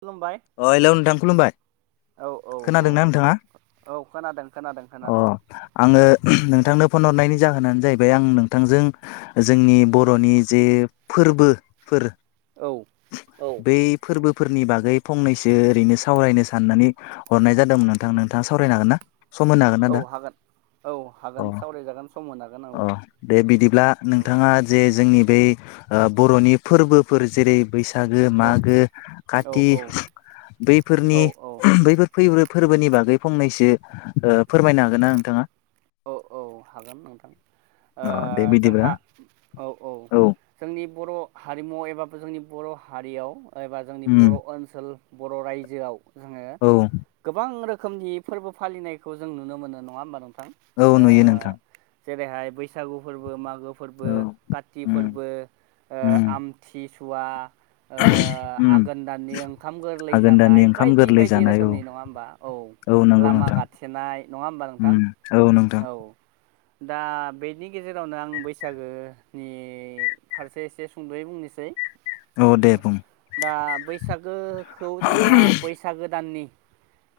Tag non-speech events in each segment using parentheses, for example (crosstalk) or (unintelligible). खुलुमबाय अ हेलौ नोंथां खुलुमबाय औ औ औ खोनादोंना नोंथाङा औ खोनादों खोनादों खोनादों अ आङो औ नोंथांनो फन हरनायनि जाहोनानो जाहै बे आं नोंथांजों जोंनि बर'नि जे फोरबोफोर औ औ बै फोरबोफोरनि बागै फंनैसो ओरैनो सावरायनो साननानै हरनाय जादोंमोन नोंथां नोंथाङा सावरायनो हागोन ना सम होनो हागोन ना दा औ हागोन अ सावरायजागोन सम होनो हागोन अ औ दे बिदिब्ला नोंथाङा जे जोंनि बेै बर'नि फोरबोफोर जेरै बैसागो औ मागो औ काति औ बे बैफोरनि औ औ बैफोर फो फोरबोनि बागै फंनैसो फोरमायनो हागोन ना नोंथाङा औ औ हागोन नोंथां अ दे आ- बिदिब्ला जोंहा औ औ जोंनि बर' हारिमु एबा जोंनि बर' हारियाव एबा जोंनि उम बर' ओनसोल बर' रायजोआव जोङो औ गोबां रो खोमनि फोरबो फालिनायखौ जों नुनो मोनो नङा होमबा नोंथां औ ओ नुयो नोंथां जेरैहाय बैसागु फोरबो मागो फोरबो औ काति उम फोरबो ओ उम आमथिसुवा ओ उम आघोन दाननि ओंखाम गोरलै हागोन दानि जानाय ओंखाम बायदि गोरलै बायदि जानाय औ रोखोमनि नङा होमबा औ औ नंगौ लामा नोंथां गाथेनाय नङा होमबा नोंथां उम औ नोंथां औ दा बेनि गेजेरावनो आं बैसागोनि फारसे एसे सुंद'यै बुंनोसै औ दे बुंं दा बैसागोखौ जोङोआ बैसागो दाननि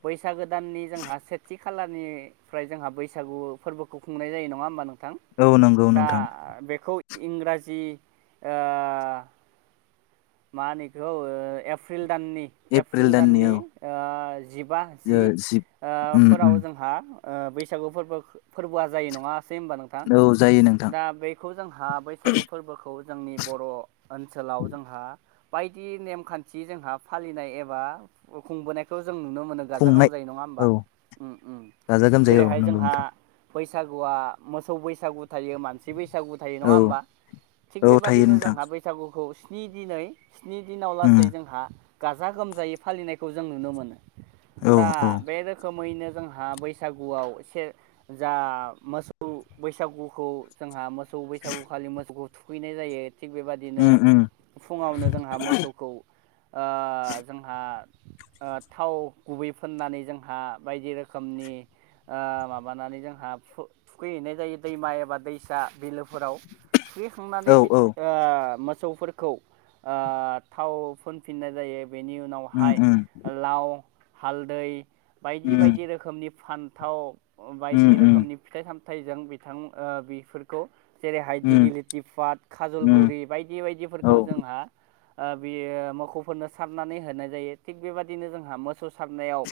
बैसागो दाननि जोंहा सेथि खालारनिफ्राय जोंहा बैस सागु फोरबोखौ खुंनाय जायो नङा हमबा नोंथां औ नंगौ दा नोंथां बेखौ इंराजि ओ मा होनो इखौ एफ्रिल दाननि एप्रिल एफ्रिल औ दाननि ओ जिबा जि ओ उम उम फोराव जोंहा ओ बैसागु फोरबो-फोरबोआ जायो नङा सै होमबा नोंथां औ जायो नोंथां दा बेखौ जोंहा बैसागु फोरबोखौ जोंनि बर' ओनसोलाव जोंहा बायदि नेमखान्थि जोंहा फालिनाय एबा खुंबोनायखौ जों नुनो मोनो गाजा खुंनाय गोमजायै नङा होमबा औ उम उम गाजा गोमजायै औ जेरैहाय नंगौ जोंहा नोंथां बैसागुआ मोसौ बैसागु थायो मानसि बैस सागु थायो नङा औ होमबा थिग औ थायो बेबादिनो नोंथां जोंहा बैसागुखौ स्नि दिनै स्नि दिनाव उम लासै जोंहा गाजा गोमजायै फालिनायखौ जों नुनो मोनो औ दा औ बे रोखोम मैनो जोंहा बैसागुआव से जा मोसौ बैसागुखौ जोंहा मोस सौ बैसागु खालि मोसौखौ थुखैनाय जायो थिग बेबादिनो उम उम फुङावनो आ मोसौखौ आ जोंहा ओ थाव गुबै फुननानै जोंहा बायदि रोखोमनि आ माबानानै जोंहा फु थुखैहैनाय जायो दैमा एबा दैसा बिलोफोराव थुखैखांनानै औ बि औ ओ मोसौफोरखौ ओ थाव फुनफिननाय जायो बेनि उम उनावहाय उम लाव हालदै बायदि उम बायदि रोखोमनि फान्थाव उम बायदि उम रोखोमनि फिथाइ साम थायजों बिथां ओ बिफोरखौ जेरैहाय उम दिगिलिटि फाट उम खाजलगुरि बायदि औ बायदिफोरखौ जोंहा आ बियो मोसौफोरनो सारनानै होनाय जायो थिग बेबादिनो जोंहा मोसौ सारनायाव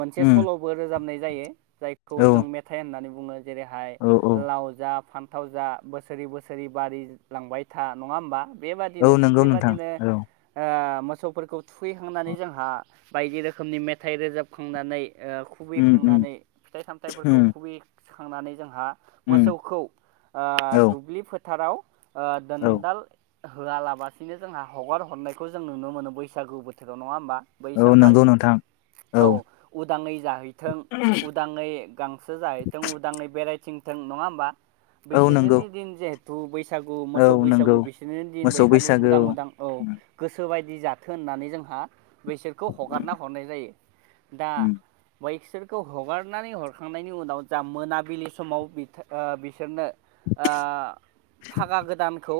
मोनसे उम सल'बो रोजाबनाय जायो जायखौ औ जों मेथाइ होननानै बुङो जेरैहाय औ औ लाव जा फान थाव जा बोसोरै बोसोरै बारि लांबाय था नङा होमबा औ बेबादिनो थिग नंगौ नोंथां बेबादिनो औ ओ मोसौफोरखौ थुखैखांनानै जोंहा बायदि रोखोमनि मेथाइ रोजाबखांनानै ओ खुबै उम उम खांनानै फिथाइ सामथाइफोरखौ उम खुबैखांनानै जोंहा उम मोसौखौ औ दुब्लि आ फोथाराव आ औ दोनदाल होआलाबासिनो जोंहा हगार हरनायखौ जों नुनो मोनो बैसागु बोथोराव नङा होमबा बै औ नंगौ सानखालि नोंथां औ उदाङै जाहैथों उदाङै गांसो जाहैथों उदाङै बेरायथिं थों नङा होमबा औ नंगौ बैसोरनि दिन जिहेथु बैस सागु मोसौ औ बैसागु नंगौ बिसोरनि दिन मोसौ बै खालि बैसागो उदां उदां औ उम गोसो बाय दि जाथो होननानै जोंहा बैसोरखौ हगारना हरनाय जायो दा उम बैसोर खौ हगारनानै हरखांनायनि उनाव जा मोनाबिलि समाव बिथ ओ बिसोरनो आं फागा गोदानखौ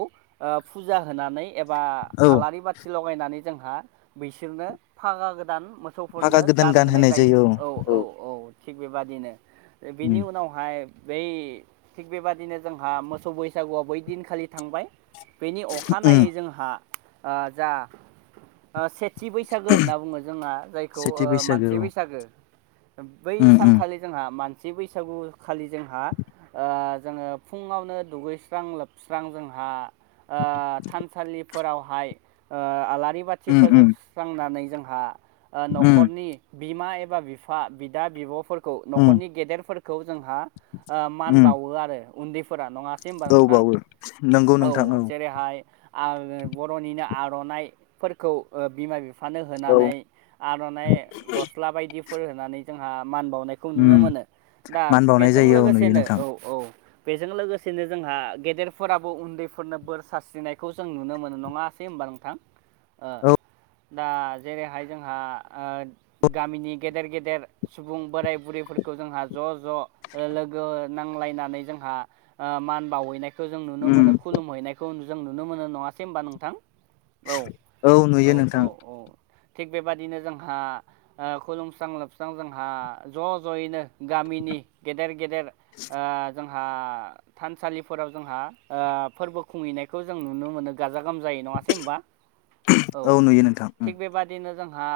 फुजा होनानै बा औ आलारि बाथि लगायनानै जोंहा बिसोरनो फागा गोदान मोसौफोरनो गानहोनाय जायो औ औ औ थिग बेबादिनो उम बेनि उनावहाय बै थिग बेबादिनो जोंहा मोसौ बैसागुआव बै दिनखालि थांबाय बेनि उम अखानायै जोंहा जा से थि बैसागो होनना बुङो जोंहा जायखौ सेथि ओ बैसागो मानसि औ बैसागो बै उम उम सानखालि जोंहा मान सि बैसागु खालि जोंहा ओ जोङो फुङावनो दुगैस्रां लोबस्रां जोंहा ओ थानसालिफोरावहाय ओ आलारि बाथि उम उम फोजोबस्रांनानै जोंहा उम न'खरनि बिमा एबा बिफा बिदा बिब'फोर खौ उम न'खरनि गेदेरफोरखौ जोंहा ओ मान उम बावो आरो उन्दै फोरा नङासै होनबा औ नोंथां बावो नंगौ नोंथां औ जेरैहाय आ (unintelligible) आर'नाफोरखौ ओ बिमा बि फानो होनानै औ आर'नाइ गस्ला बायदिफोर होनानै जोंहा मान बावनायखौ नुनो उम मोनो दा मान बावनाय बेजों जायो औ नुयो लोगोसेनो नोंथां औ औ बेजों लोगोसेनो जोंहा गेदेरफोराबो उन्दैफोरनो बोर सारस्रिनायखौ जों नुनो मोनो नङासै होनोमबा नोंथां ओ। औ दा जेरैहाय जोंहा ओ गामिनि गेदेर गेदेर सुबुं बोराय बुरै फोरखौ जोंहा ज' ज' लोगो नांलायनानै जोंहा ओ मान बावैनाय खौ जों नुनो मोनो उम खुलुमहैनायखौ जों नुनो मोनो नङासै होनबा नोंथां औ नुयो औ औ नोंथां औ थिग बेबादिनो जोंहा खुलुमस्रां लोबस्रां जोंहा ज' ज'यैनो गामिनि नि गेदेर गेदेर ओ जोंहा थानसालिफोराव जोंहा ओ फोरबो खुंहैनायखौ जों नुनो मोनो गाजा गोमजायै। नङासै होमबा? औ नुयो नोंथां उम थिग बेबायदिनो जोंहा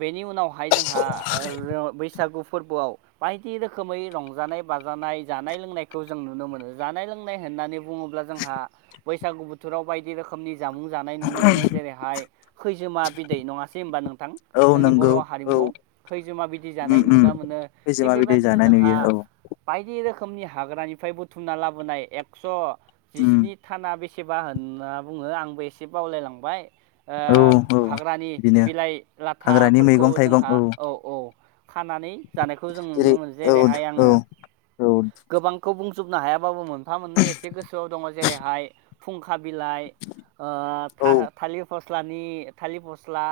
बेनि उनावहाय जोंहा ओ र-बैसागु फोरबोआव बायदि रोखोमै रंजानाय बाजानाय जानाय लोंनायखौ जों नुनो मोनो जानाय लोंनाय होन नानै बुङोब्ला जोंहा बैसागु बोथोराव बायदि रोखोमनि जामुं जानाय नुनो मोनो जेरैहाय खैजोमा बिदै नङासै होमबा नोंथां औ जोंनि नंगौ बर' औ हारिमु खैजोमा बिदि उम जानाय उम नुनो मोनो थिग खैजोमा बिदै बेबायदिनो जानाय जोंहा नुयो औ बायदि रो खोमनि हाग्रानिफ्राय बुथुमना लाबोनाय एकस' उम जिस्नि थाना बेसे सेबा होनना बुङो आंबो एसे बावलायलांबाय औ औ ओ हाग्रानि बिदिनो बिलाइ हाग्रानि लाथाफोरखौ मैगं थाइगं जोंहा औ औ खानानै जानायखौ जों जेरै नुनो मोनो औ जेरैहाय आङो औ औ जोबनो हायाबाबो मोनफा मोननै एसे गोसोआव दङ जेरैहाय फुंखा बिलाइ ओ औ था-थालिर फस्लानि थालिर फस्ला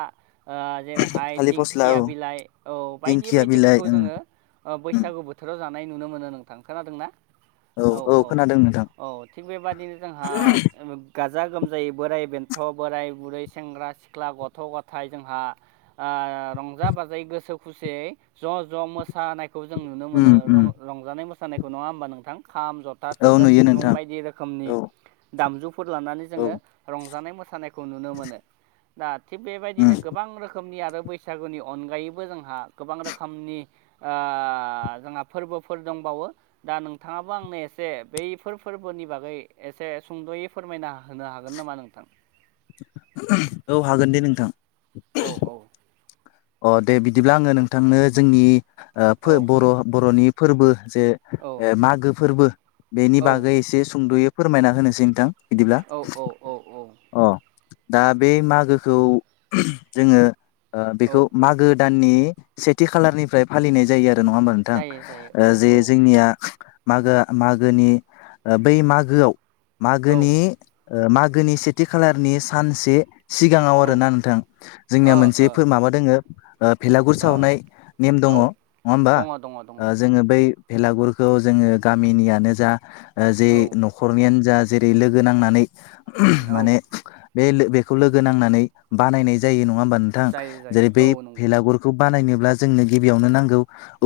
ओ जेरैहाय थालिर फस्ला दिंखिया औ बिलाइ औ बायदि दिंखिया बिलाइ बायदिफोरखौ ओं जोङो ओ ओं बैसागु बोथोराव जानाय नुनो मोनो नोंथां खोनादों ना औ औ औ थिग बेबादिनो जोंहा गाजा गोमजायै बोराइ बेन्थ' बोराय बुरै सेंग्रा सिख्ला गथ' गथाय जोंहा ओ रंजा बाजायै गोसो खुसियै ज' ज' मोसानाय खौ जों नुनो उम मोनो उम रंजानाय मोसानायखौ नङा होमबा नोंथां खाम जथा औ थेरजा नुयो सिफुं नोंथां बायदि रोखोमनि औ दामजुफोर लानानै औ जोङो रं जानाय मोसानायखौ नुनो मोनो दा थिग बेबायदिनो उम गोबां रोखोमनि आरो बैसागुनि अनगायैबो जोंहा गोबां रोखोमनि ओ जोंहा फोरबोफोर दं बावो दा नोंथाङाबो आंनो एसे बैफोर फोरबोनि बागै एसे सुंद'यै फोरमायना होनो हागोन नामा नोंथां औ हागोन दे नोंथां औ औ अ दे बिदिब्ला आङो नोंथांनो जोंनि औ बर' बर'नि फोरबो जे औ मागो फोरबो बेनि औ बागै एसे सुंद'यै फोरमायना होनोसै नोंथां। बिदिब्ला औ औ औ औ अ दा बे मागोखौ जोङो ओ औ बेखौ मागो दाननि सेथि खालारनिफ्राय फालिनाय जायो आरो नङा होमबा जायो जायो औ नोंथां जे औ जोंनिया मागो मागोनि बै मागोआव मागोनि ओ मागोनि सेथि खालारनि सानसे सिगाङाव औ औ आरो ना नोंथां जोंनिया ओ मोनसे माबा दोङो ओ भिलागुर ओ साहरनाय नेम दङ ओ औ नङा होमबा दङ दङ दङ जोङो बै भेलागुरखौ जोङो गामिनियानो जा जे औ न'खरनियानो जा जेरै लोगो नांनानै औ माने बे बेखौ लोगो नांनानै बानायनाय जायो नङा होमबा नोंथां जायो जायो जेरै बै औ नंगौ भेलागुरखौ बानायनोब्ला जोंनो गिबियावनो नांगौ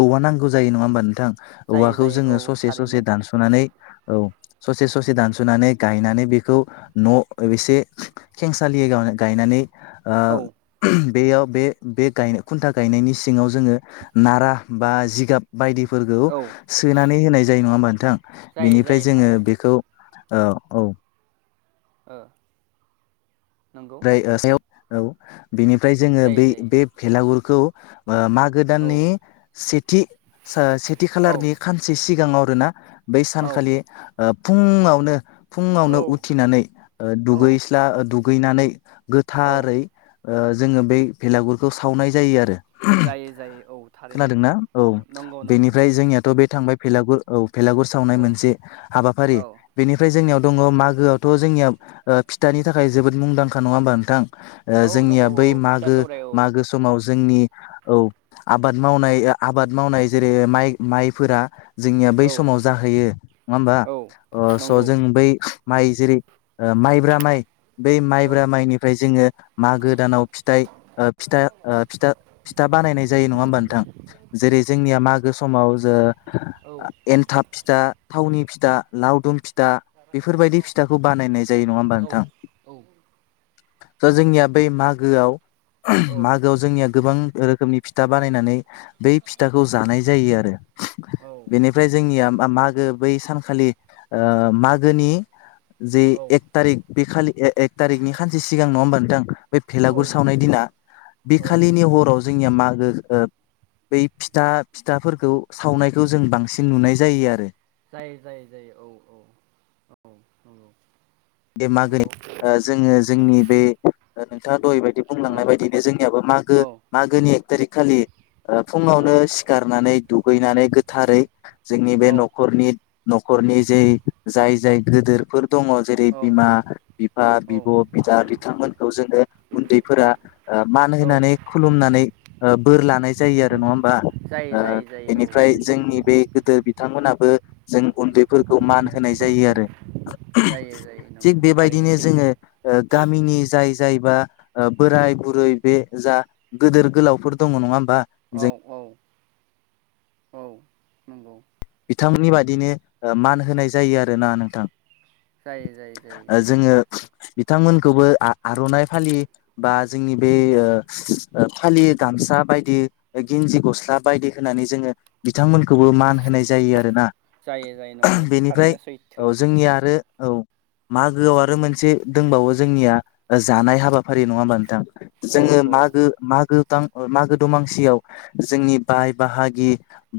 औवा नांगौ जायो नङा होमबा नोंथां। जायो औवाखौ जायो जोङो औ ससे थारैनो ससे दानस'नानै औ ससे ससे दानस'नानै गायनानै बेखौ न' एसे खेंसालि गायनानै ओ औ बेयाव बे बे गाय खुन्था गायनायनि सिङाव जोङो नारा बा जिगाब बायदि फोरखौ औ सोनानै होनाय जायो नङा होमबा नोंथां जायो बेनिफ्राय जायो जोङो थारैनो बेखौ औ औ ओ नंगौ ओमफ्राय सायाव औ बेनिफ्राय जोङो जायो बे बे जायो भेलागुरखौ मागो दाननि औ सेथि सेथि औ खालारनि खानसे सि सिगाङाव आरोना बै औ सानखालि फुङावनो फुङावनो औ उथिनानै औ दुगैस्ला दुगैनानै औ गोथारै ओ जोङो बे भेलागुरखौ सावनाय जायो आरो जायै जायै औ थारैनो खोनादोंना औ नंगौ नंगौ नंगौ बेनिफ्राय जोंनियाथ' बे थांबाय भेगुर औ भेलागुर सावनाय औ मोनसे हाबाफारि औ बेनिफ्राय जोंनियाव दङ मागोआवथ' जोंनिया फिथानि थाखाय जोबोद मुंदांखा नङा होमबा नोंथां। ओ औ जोंनिया नंगौ बै औ फिथा मागो सौराय औ मागो समाव जोंनि औ आबाद मावनाय आबाद मावनाय जेरै माइ माइफोरा जोंनिया बै औ समाव जाहैयो नङा होमबा औ ओ स' नंगौ जों बै माइ जेरै ओ माइब्रा माइ बे मा औ ब्रा माइनिफ्राय जोङो मागो दानाव फिथाइ फिथा ओ फिथा बानायनाय जायो। नङा होमबा नोंथां जेरै जोंनिया मागो समाव जो औ एनथाब फिथा थावनि फिथा लावदुम फि था बेफोरबायदि फिथाखौ बानायनाय जायो नङा होमबा औ नोंथां। दा जोंनिया बै मागोआव औ मागोआव जोंनिया गोबां रोखोमनि फिथा बानायनानै बै फिथाखौ जानाय जायो आरो औ बेनिफ्राय जोंनिया मागो बै सानखालि ओ मागोनि जे एकथारिक बे खालि एक थारिकनि खानसे सिगां नङा होमबा नोंथां बे औ भेलागुर सावनाय दिना बे औ खालिनि हराव जोंनिया मागो ओ बै फिथा फिथाफोरखौ सावनायखौ जों बांसिन नुनाय जायो आरो जायो जायो जायो औ औ औ औ दे मागै जोङो जोंनि बे नोंथाङा (unintelligible) बि औ बुंलांनाय बायदिनो जोंनियाबो मागो औ मागोनि एक थारिक खालि ओ फुङावनो सिखारनानै दुगैनानै गोथारै जोंनि बे औ न'खरनि न'खरनि जे जाय जाय गिदोरफोर दङ जेरै औ बिमा बिफा औ बिब' बिदा बिथांमोनखौ जोङो उन्दैफोरा मान होनानै खुलुमनानै बोर लानाय जायो आरो नङा होमबा जायो जायो जायो औ बेनिफ्राय जोंनि बे गोदो बिथांमोनाबो जों। उन्दैफोरखौ मान होनाय जायो आरो। जायो जायो थिग नंगौ थारैनो बेबायदिनो सैथो। जोङो गामिनि जाय जायबा बोराय बुरै बे जा गिदोर गोलावफोर दङ नङा औ जों औ औ नंगौ। थांनि बादिनो ओ मान होनाय जायो आरोना नोंथां। जायो जायो जायो औ जोङो बिथांमोनखौबो आर'नाइ फालि बा जोंनि बे ओ फालि गामसा स्ला बायदि गेनजि गस्ला बायदि होननानै जोङो बिथांमोनखौबो मान होनाय। जायो आरोना जायो जायो नंगौ बेनिफ्राय थारैनो सैथो ओ जोंनि आरो। औ मागोआव आरो मोनसे दंबावो जोंनिया जानाय हाबाफारि नङा होमबा नोंथां? औ जोङो औ मागो मागो। थां मागो दमासियाव जोंनि बाय बाहागि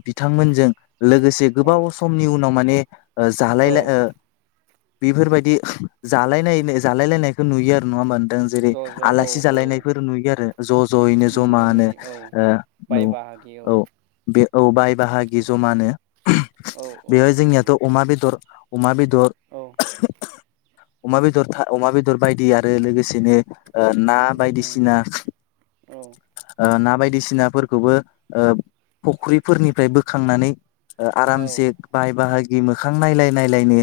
बिथांमोनजों। लोगोसे औ गोबाव समनि उनाव माने औ जालायलाय ओ बेफोरबायदि जालाय जालायलायनायखौ नुयो आरो नङा होमबा नोंथां? जेरै ज' ज' औ आलासि औ जालायनायफोर नुयो आरो ज' ज'यैनो नुयै जमानो नुयै औ नो बाय बाहागि औ बे औ बाय बाहागि जमानो औ औ बेहाय जोंनियाथ' नंगौ अमा बेदर अमा बेदर औ अमा बेदर था अमा बेदर बायदि आरो लोगोसेनो ओ ना उम बायदिसिना औ औ ओ ना बायदि बायदिसिनाफोरखौबो ओ फुख्रिफोरनिफ्राय बोखांनानै ओ आरामसे बाय बाहागि मोखां नायलाय नायलायनो।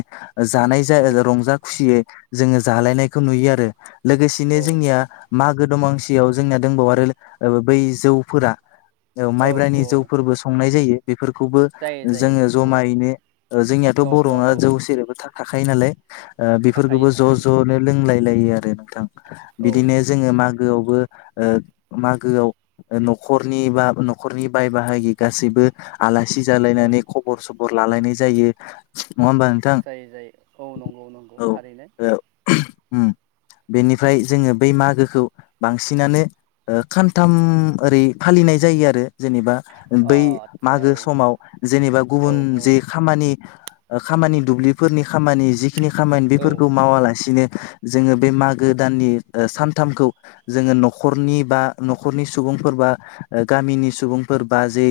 जानाय जा औ रंजा खुसियै जोङो जालायनायखौ नुयो आरो लोगोसेनो औ जोंनिया मागो दमासियाव जोंनाया दंबावो आरो ब्रैजौ फोरा औ माइब्रानि जौफोरबो संनाय जायो बेफोरखौबो। जायो जायो जोङो जमायैनो ओ जोंनियाथ' औ ज' बर'ना औ जौ सेरेबबो थाखायो नालाय। ओ थाखायो बेफोरखौबो ज' थाखायो ज'नो लोंलाय लायो आरो नोंथां औ बिदिनो जोङो मागो मागोआवबो ओ मागोआव नख'रनि बा न'खरनि बाय बाहागि गासिबो आलासि औ जालायनानै खबर सबर लालायनाय जायो। होमबा नोंथां जायै जायै औ नंगौ नंगौ थारैनो। ओम बेनिफ्राय जोङो बै मागोखौ बांसिनानो ओ खानथाम ओरै फालिनाय जायो आरो जेनेबा अ बै आदसा मागो औ समाव जेनेबा औ गुबुन औ जे खामानि खामानि दुब्लिफोरनि खामानि जिखिनि खामानि औ बेफोरखौ मावालासिनो जोङो बे मागो दाननि सानथामखौ जोङो न'खरनि बा न'खरनि सुबुं सुबुंफोर बा गामिनि सुबुंफोर बा जे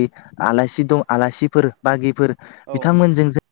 आलासि दं। आलासिफोर बागिफोर औ बिथांमोनजों जों